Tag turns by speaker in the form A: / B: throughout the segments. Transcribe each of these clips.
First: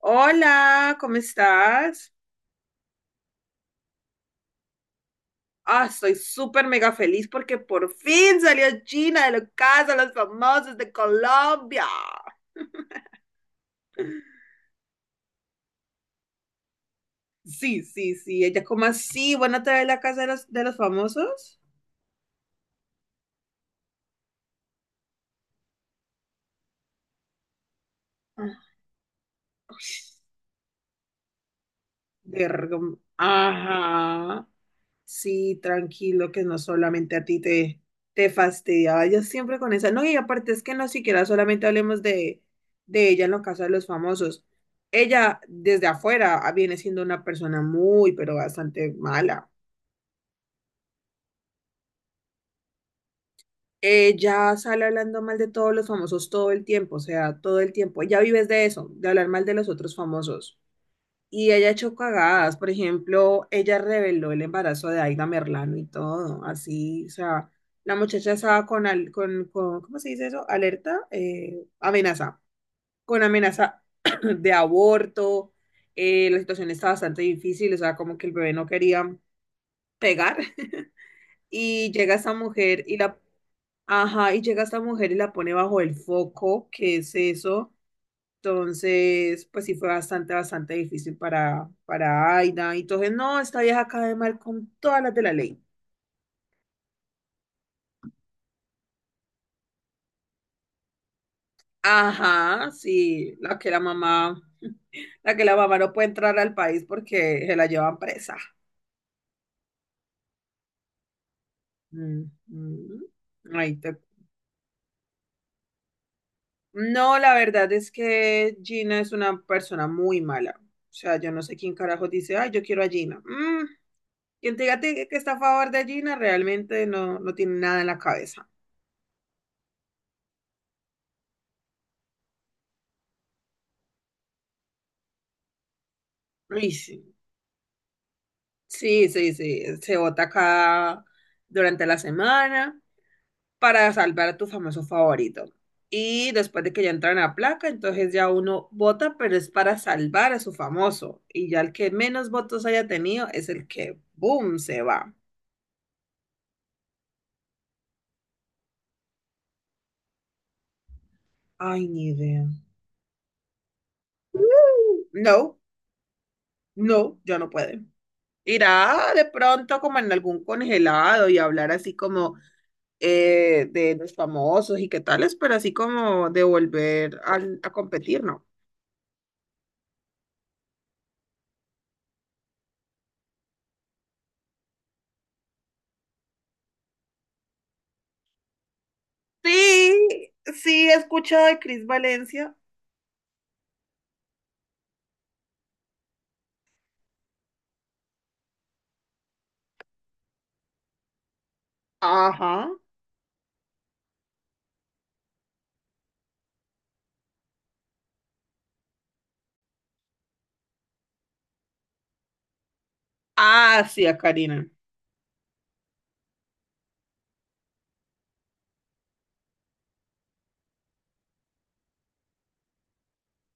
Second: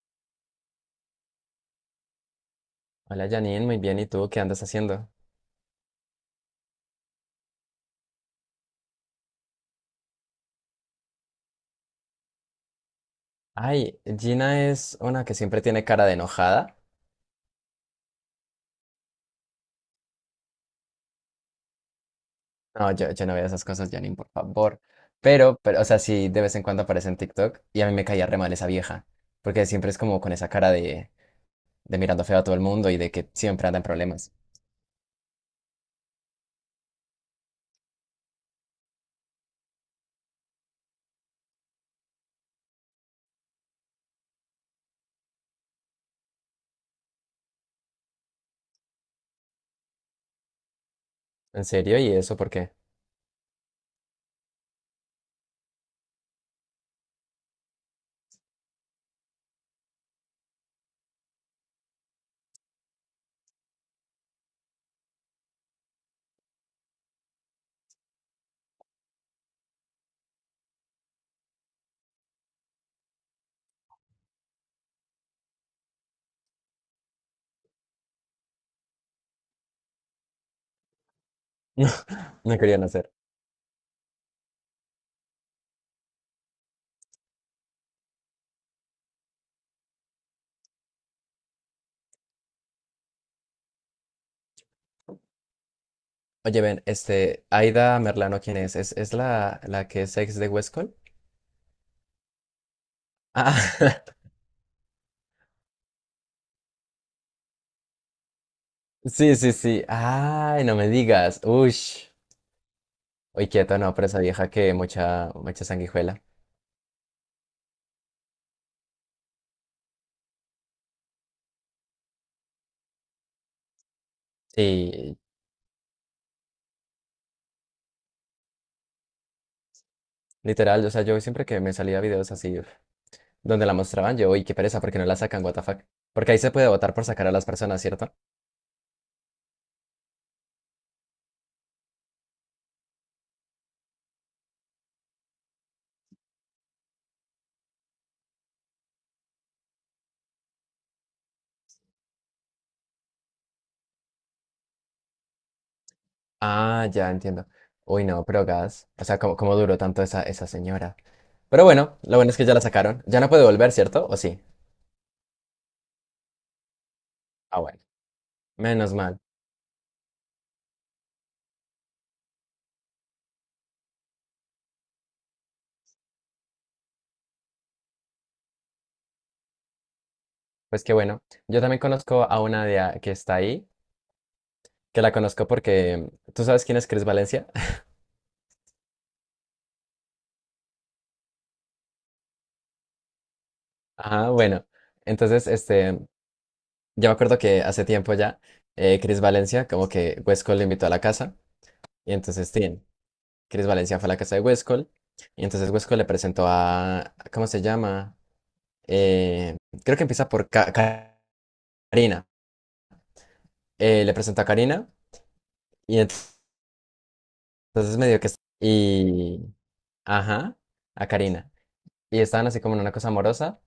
A: Hola, ¿cómo estás?
B: Hola Janine, muy bien. ¿Y tú qué andas haciendo?
A: Ah, estoy súper mega feliz porque por fin salió Gina de la casa, de los famosos de Colombia.
B: Ay, Gina es una que siempre tiene cara de enojada.
A: Sí, sí, sí, ella como así, bueno, te de la casa de los famosos.
B: No, yo no veo esas cosas, Janine, por favor. Pero, o sea, sí, de vez en cuando aparece en TikTok y a mí me caía re mal esa
A: Ah,
B: vieja. Porque siempre
A: uy,
B: es como con esa cara de mirando feo a todo el
A: verga.
B: mundo y de que siempre anda en problemas.
A: Ajá. Sí, tranquilo, que no solamente a ti te fastidiaba, yo siempre con esa, no, y aparte es que no siquiera solamente hablemos de ella en los casos de los famosos, ella desde afuera ah, viene siendo una persona muy, pero bastante mala,
B: ¿En serio? ¿Y eso por qué?
A: ella sale hablando mal de todos los famosos todo el tiempo, o sea, todo el tiempo, ella vives de eso, de hablar mal de los otros famosos. Y ella echó cagadas, por ejemplo, ella reveló el embarazo de Aida Merlano y todo, así, o sea, la muchacha estaba con, ¿cómo se dice eso? Alerta, amenaza, con amenaza de aborto, la situación está bastante difícil, o sea, como que el bebé no quería pegar,
B: No,
A: y llega esta
B: no querían
A: mujer y
B: hacer.
A: la, ajá, y llega esta mujer y la pone bajo el foco, ¿qué es eso? Entonces, pues sí fue bastante, bastante difícil para Aida. Y entonces, no, esta vieja cae mal con todas las de la ley.
B: Oye, ven, Aida Merlano, ¿quién es? ¿ es la que es ex de Westcol?
A: Ajá, sí, la que la
B: Ah,
A: mamá, la que la mamá no puede entrar al país porque se la llevan presa.
B: sí, sí, sí. Ay, no me digas. Ush.
A: Mm, mm.
B: Uy,
A: Ahí
B: quieto, no,
A: te-
B: pero esa vieja que mucha sanguijuela.
A: No, la verdad es que Gina es una persona muy mala. O sea, yo no sé quién carajo dice, ay, yo quiero a Gina. Mm, quien te diga que
B: Y
A: está a favor de Gina realmente no, no tiene nada en la cabeza.
B: literal, o sea, yo siempre que me salía videos así uf, donde la mostraban, yo, uy, qué pereza, porque no la sacan, what the fuck. Porque ahí se puede
A: Ay,
B: votar por
A: sí.
B: sacar a las personas, ¿cierto?
A: Sí, sí, sí, se vota acá durante la semana para salvar a tu famoso favorito. Y después de que ya entran a placa, entonces ya uno vota, pero es para salvar a su famoso. Y ya el que menos votos haya tenido es el que, boom, se va.
B: Ah, ya entiendo. Uy, no, pero gas. O sea, ¿ cómo duró tanto esa señora? Pero
A: Ay,
B: bueno,
A: ni
B: lo bueno es que
A: idea.
B: ya la sacaron. Ya no puede volver, ¿cierto? ¿O sí?
A: No, no, ya no
B: Ah, bueno.
A: puede.
B: Menos
A: Irá
B: mal.
A: de pronto como en algún congelado y hablar así como de los famosos y qué tales, pero así como de volver a competir, ¿no?
B: Pues qué bueno. Yo también conozco a una que está ahí, que la conozco porque. ¿Tú sabes quién es Chris Valencia?
A: Sí, sí, he escuchado de Cris Valencia.
B: Ah, bueno. Entonces, Yo me acuerdo que hace tiempo ya, Chris Valencia, como que Westcol le invitó a la casa, y entonces,
A: Ajá.
B: Chris Valencia fue a la casa de Westcol, y entonces Westcol le presentó a, ¿cómo se llama? Eh, creo que empieza por Karina.
A: Ah,
B: Le
A: sí, a
B: presentó a
A: Karina.
B: Karina, y entonces medio que... Y... Ajá, a Karina. Y estaban así como en una cosa amorosa,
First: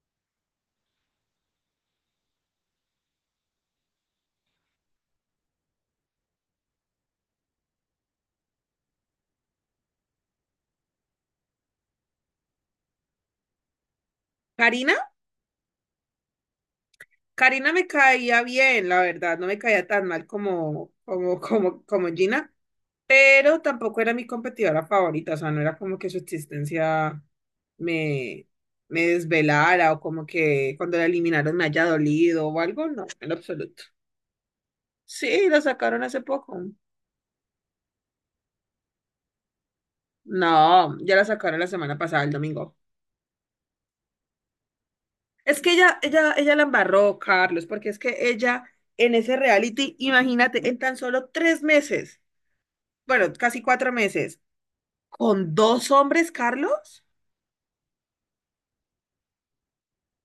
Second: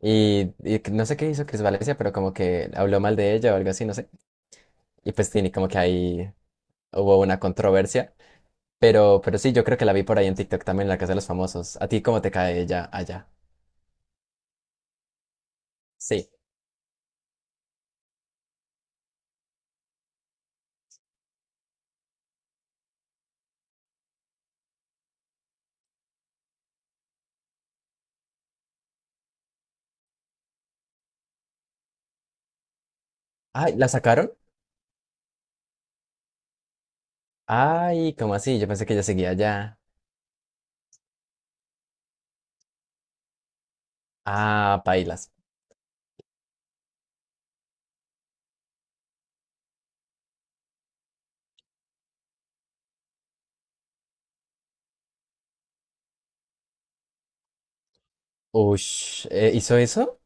B: y no sé qué hizo Chris Valencia, pero como que habló mal de ella o algo así, no sé. Y pues Tini, como que ahí hubo una controversia. Pero sí, yo creo que la vi por ahí en TikTok también, La Casa de los Famosos. ¿A ti cómo te cae ella allá?
A: ¿Karina?
B: Sí.
A: Karina me caía bien, la verdad, no me caía tan mal como, como Gina, pero tampoco era mi competidora favorita, o sea, no era como que su existencia me, me desvelara o como que cuando la eliminaron me haya dolido o algo, no, en lo
B: Ay,
A: absoluto.
B: ¿la sacaron?
A: Sí, la sacaron hace poco.
B: Ay, ¿cómo así? Yo pensé que ella seguía allá.
A: No, ya la sacaron la semana pasada, el domingo.
B: Ah, pailas.
A: Es que ella la embarró, Carlos, porque es que ella en ese reality, imagínate, en tan solo tres meses, bueno, casi cuatro meses, con dos hombres, Carlos,
B: Ush, ¿hizo eso?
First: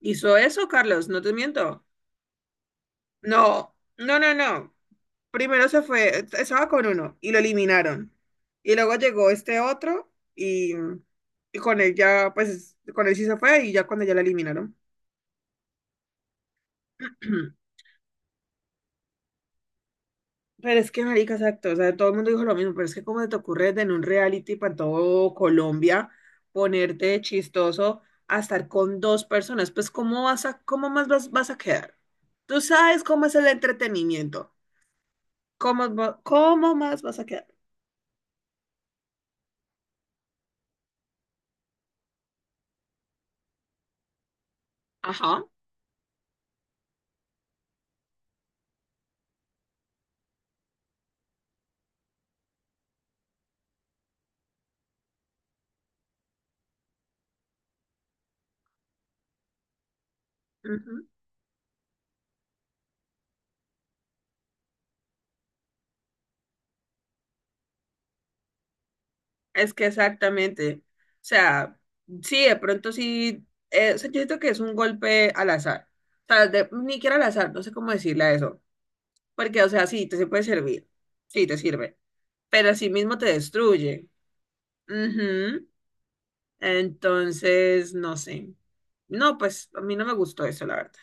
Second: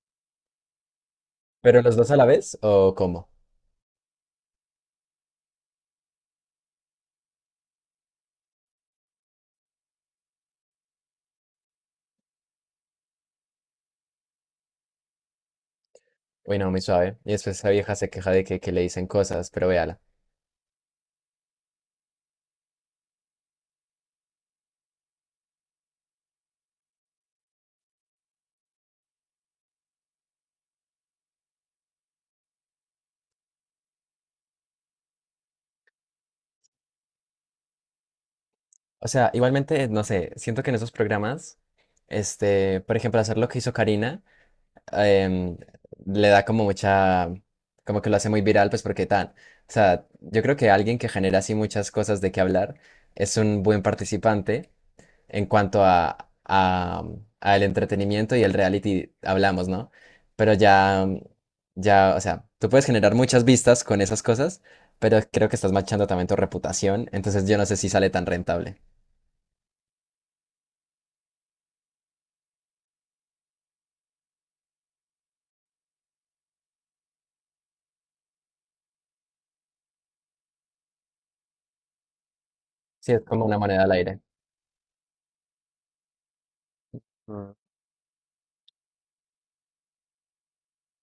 A: hizo eso, Carlos, no te
B: ¿Pero
A: miento.
B: los dos a la vez? ¿O cómo?
A: No, no, no, no. Primero se fue, estaba con uno y lo eliminaron. Y luego llegó este otro y con él ya, pues, con él sí se fue y ya cuando ya la eliminaron.
B: Uy, no, muy suave. Y después esa vieja se queja de que le dicen cosas, pero véala.
A: Pero es que, marica, exacto, o sea, todo el mundo dijo lo mismo, pero es que cómo se te ocurre en un reality para todo Colombia ponerte de chistoso a estar con dos personas, pues cómo vas a, vas a quedar. Tú sabes cómo es el entretenimiento, cómo, cómo más vas a quedar.
B: O sea, igualmente, no sé, siento que en esos programas, por ejemplo, hacer lo que hizo Karina.
A: Ajá.
B: em, Le da como mucha, como que lo hace muy viral, pues porque tan, o sea, yo creo que alguien que genera así muchas cosas de qué hablar es un buen participante en cuanto a el entretenimiento y el reality hablamos, ¿no? Pero
A: Ujú.
B: ya, o sea, tú puedes generar muchas vistas con esas cosas, pero creo que estás manchando también tu reputación, entonces yo no sé si sale tan rentable.
A: Es que exactamente, o sea, sí, de pronto sí, o sea, yo siento que es un golpe al azar, o sea, ni siquiera al azar, no sé cómo decirle a eso, porque, o sea, sí, te se puede servir. Sí, te sirve. Pero sí
B: Sí,
A: mismo
B: es
A: te
B: como una moneda al
A: destruye.
B: aire.
A: Ujú. Entonces, no sé. No, pues a mí no me gustó eso, la verdad.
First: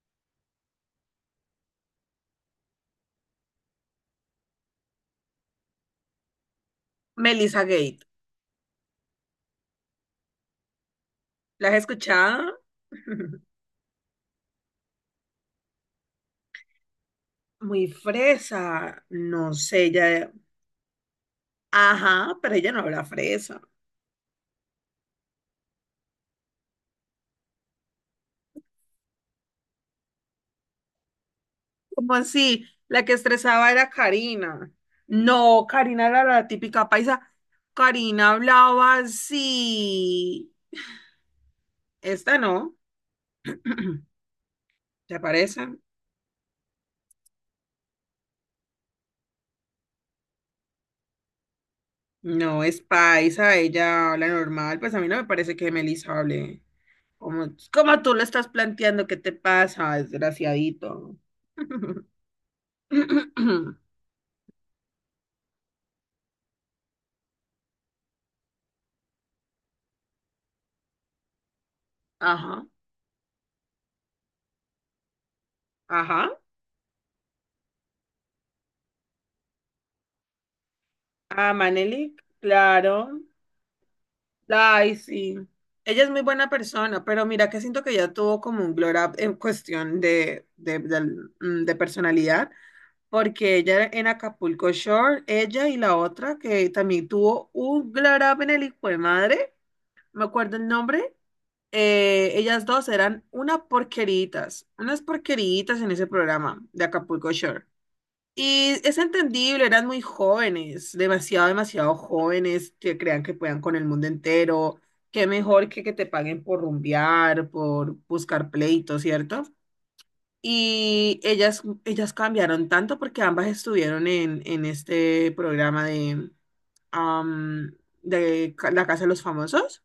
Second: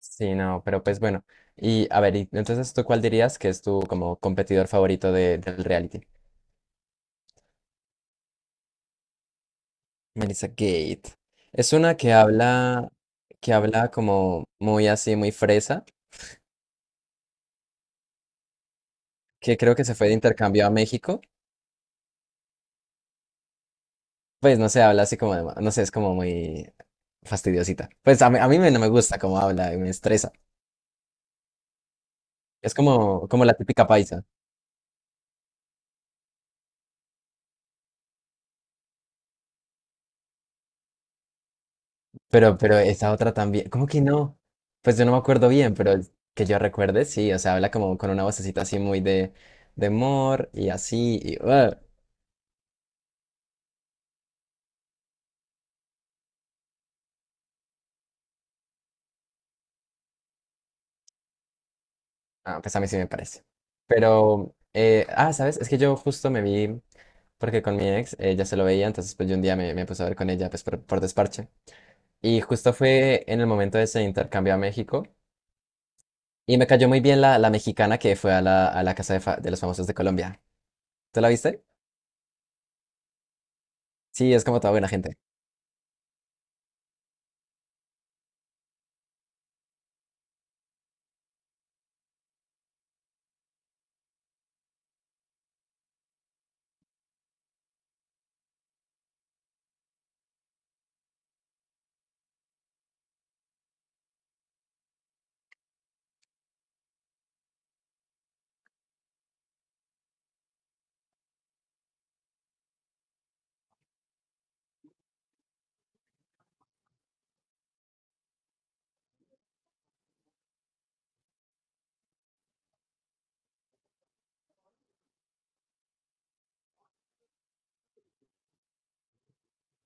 B: Sí, no, pero pues bueno. Y a ver, y entonces tú cuál dirías que es tu como competidor favorito del reality?
A: Melissa Gate,
B: Melissa Gate.
A: ¿la
B: Es
A: has
B: una
A: escuchado?
B: que habla como muy así, muy fresa,
A: Muy fresa, no
B: que creo que
A: sé,
B: se fue de
A: ella,
B: intercambio a México.
A: ajá, pero ella no habla fresa.
B: Pues no sé, habla así como de, no sé, es como muy fastidiosita. Pues a mí no me gusta cómo habla, me estresa.
A: ¿Cómo así?
B: Es
A: La que
B: como la
A: estresaba
B: típica
A: era
B: paisa.
A: Karina. No, Karina era la típica paisa. Karina hablaba así. Esta
B: Pero
A: no,
B: esa otra también, ¿cómo que no? Pues yo no me
A: ¿te
B: acuerdo
A: parece?
B: bien, pero el que yo recuerde, sí, o sea, habla como con una vocecita así muy de amor y así, y ¡ah!
A: No, es paisa, ella habla normal, pues a mí no me parece que Melissa hable como, como tú lo estás planteando, ¿qué te pasa, desgraciadito?
B: Ah, pues a mí sí me parece. Pero, ah, ¿sabes? Es que yo justo me vi, porque con mi ex ella se lo veía, entonces pues yo un día me puse a ver con ella, pues por desparche. Y
A: Ajá,
B: justo fue en el momento de ese intercambio a México,
A: ajá.
B: y me cayó muy bien la mexicana que fue a a la casa de, de los famosos de Colombia. ¿Tú la
A: Ah,
B: viste?
A: Manelik, claro.
B: Sí, es como toda buena
A: Ay,
B: gente.
A: sí. Ella es muy buena persona, pero mira que siento que ella tuvo como un glow up en cuestión de, de personalidad, porque ella en Acapulco Shore, ella y la otra que también tuvo un glow up en el hijo de madre. Me acuerdo el nombre, ellas dos eran una porqueritas, unas porqueritas en ese programa de Acapulco Shore. Y es entendible, eran muy jóvenes, demasiado, demasiado jóvenes que crean que puedan con el mundo entero. Qué mejor que te paguen por rumbear, por buscar pleitos, ¿cierto? Y ellas cambiaron tanto porque ambas estuvieron en este programa de, am, La Casa de los Famosos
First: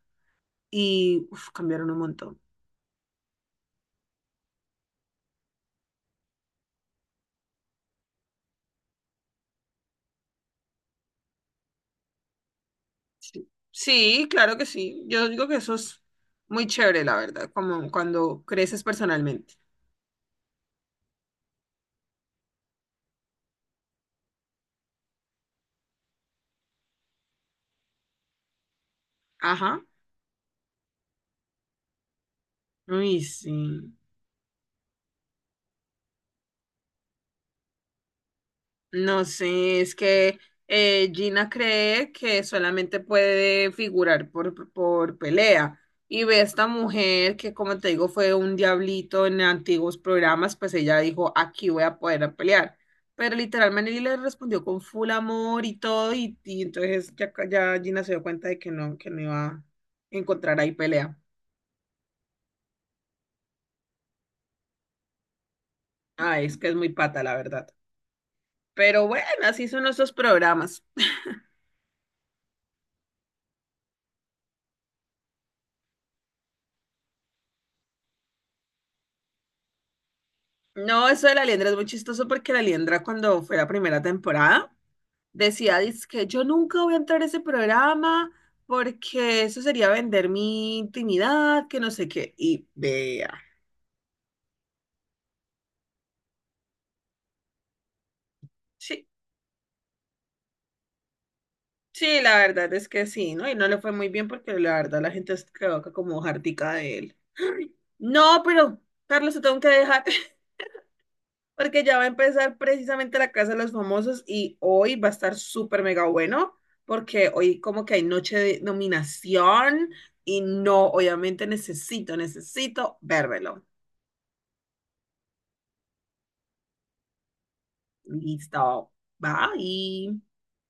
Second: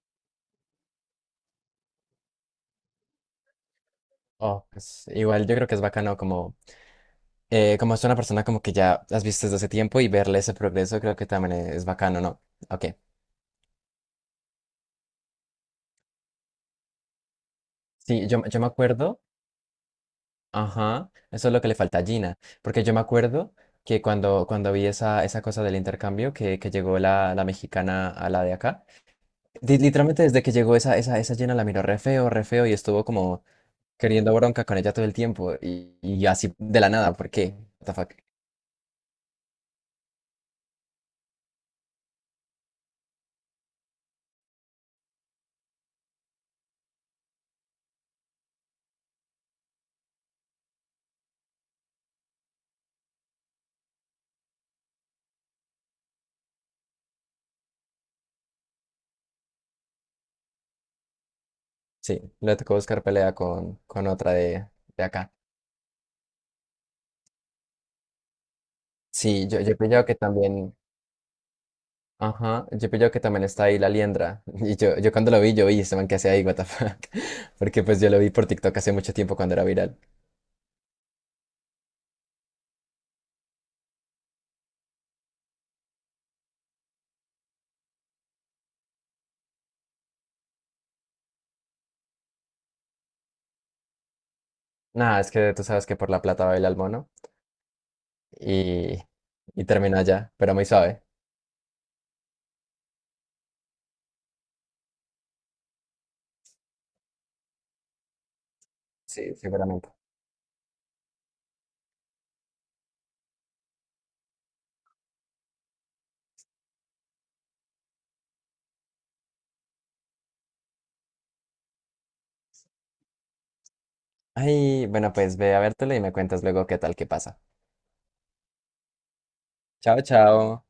A: y uf, cambiaron un montón.
B: Oh, pues igual yo creo que es bacano como, como es una persona como que ya has visto desde hace tiempo y verle ese progreso creo que también es bacano, ¿no? Ok.
A: Sí. Sí, claro que sí. Yo digo que eso es muy chévere, la verdad, como
B: Sí,
A: cuando
B: yo me
A: creces
B: acuerdo,
A: personalmente.
B: ajá, eso es lo que le falta a Gina, porque yo me acuerdo que cuando vi esa cosa del intercambio que llegó la mexicana a la de acá,
A: Ajá.
B: literalmente desde que llegó esa Gina la miró re feo y estuvo
A: Uy,
B: como
A: sí.
B: queriendo bronca con ella todo el tiempo y así de la nada, ¿por qué? What the fuck?
A: No sé, es que Gina cree que solamente puede figurar por pelea. Y ve a esta mujer que, como te digo, fue un diablito en antiguos programas, pues ella dijo, aquí voy a poder a pelear. Pero literalmente le respondió con full amor y todo, y entonces ya, ya Gina se dio cuenta de que no iba a encontrar ahí pelea.
B: Sí, le tocó buscar pelea con otra de acá.
A: Ah, es que es muy pata, la verdad. Pero bueno,
B: Sí,
A: así
B: yo he
A: son
B: pillado
A: nuestros
B: que también.
A: programas.
B: Ajá, yo he pillado que también está ahí la liendra. Y yo cuando lo vi, yo vi este man que hace ahí, what the fuck. Porque pues yo lo vi por TikTok hace mucho tiempo cuando era viral.
A: No, eso de la liendra es muy chistoso porque la liendra cuando fue la primera temporada decía, que yo nunca voy a entrar a ese programa porque eso sería vender mi intimidad, que no sé qué. Y vea.
B: Nada, es que tú sabes que por la plata baila el mono. Y,
A: Sí,
B: y terminó allá, pero muy suave.
A: sí, la verdad es que sí, ¿no? Y no le fue muy bien porque la verdad la gente se quedó acá como jartica de él. Ay, no, pero Carlos,
B: Sí,
A: te tengo que
B: seguramente.
A: dejar. Porque ya va a empezar precisamente la Casa de los Famosos y hoy va a estar súper mega bueno, porque hoy como que hay noche de nominación y no, obviamente necesito, necesito vérmelo.
B: Ay, bueno, pues ve a vértelo y me cuentas luego qué tal, qué pasa.
A: Listo,
B: Chao,
A: bye.
B: chao.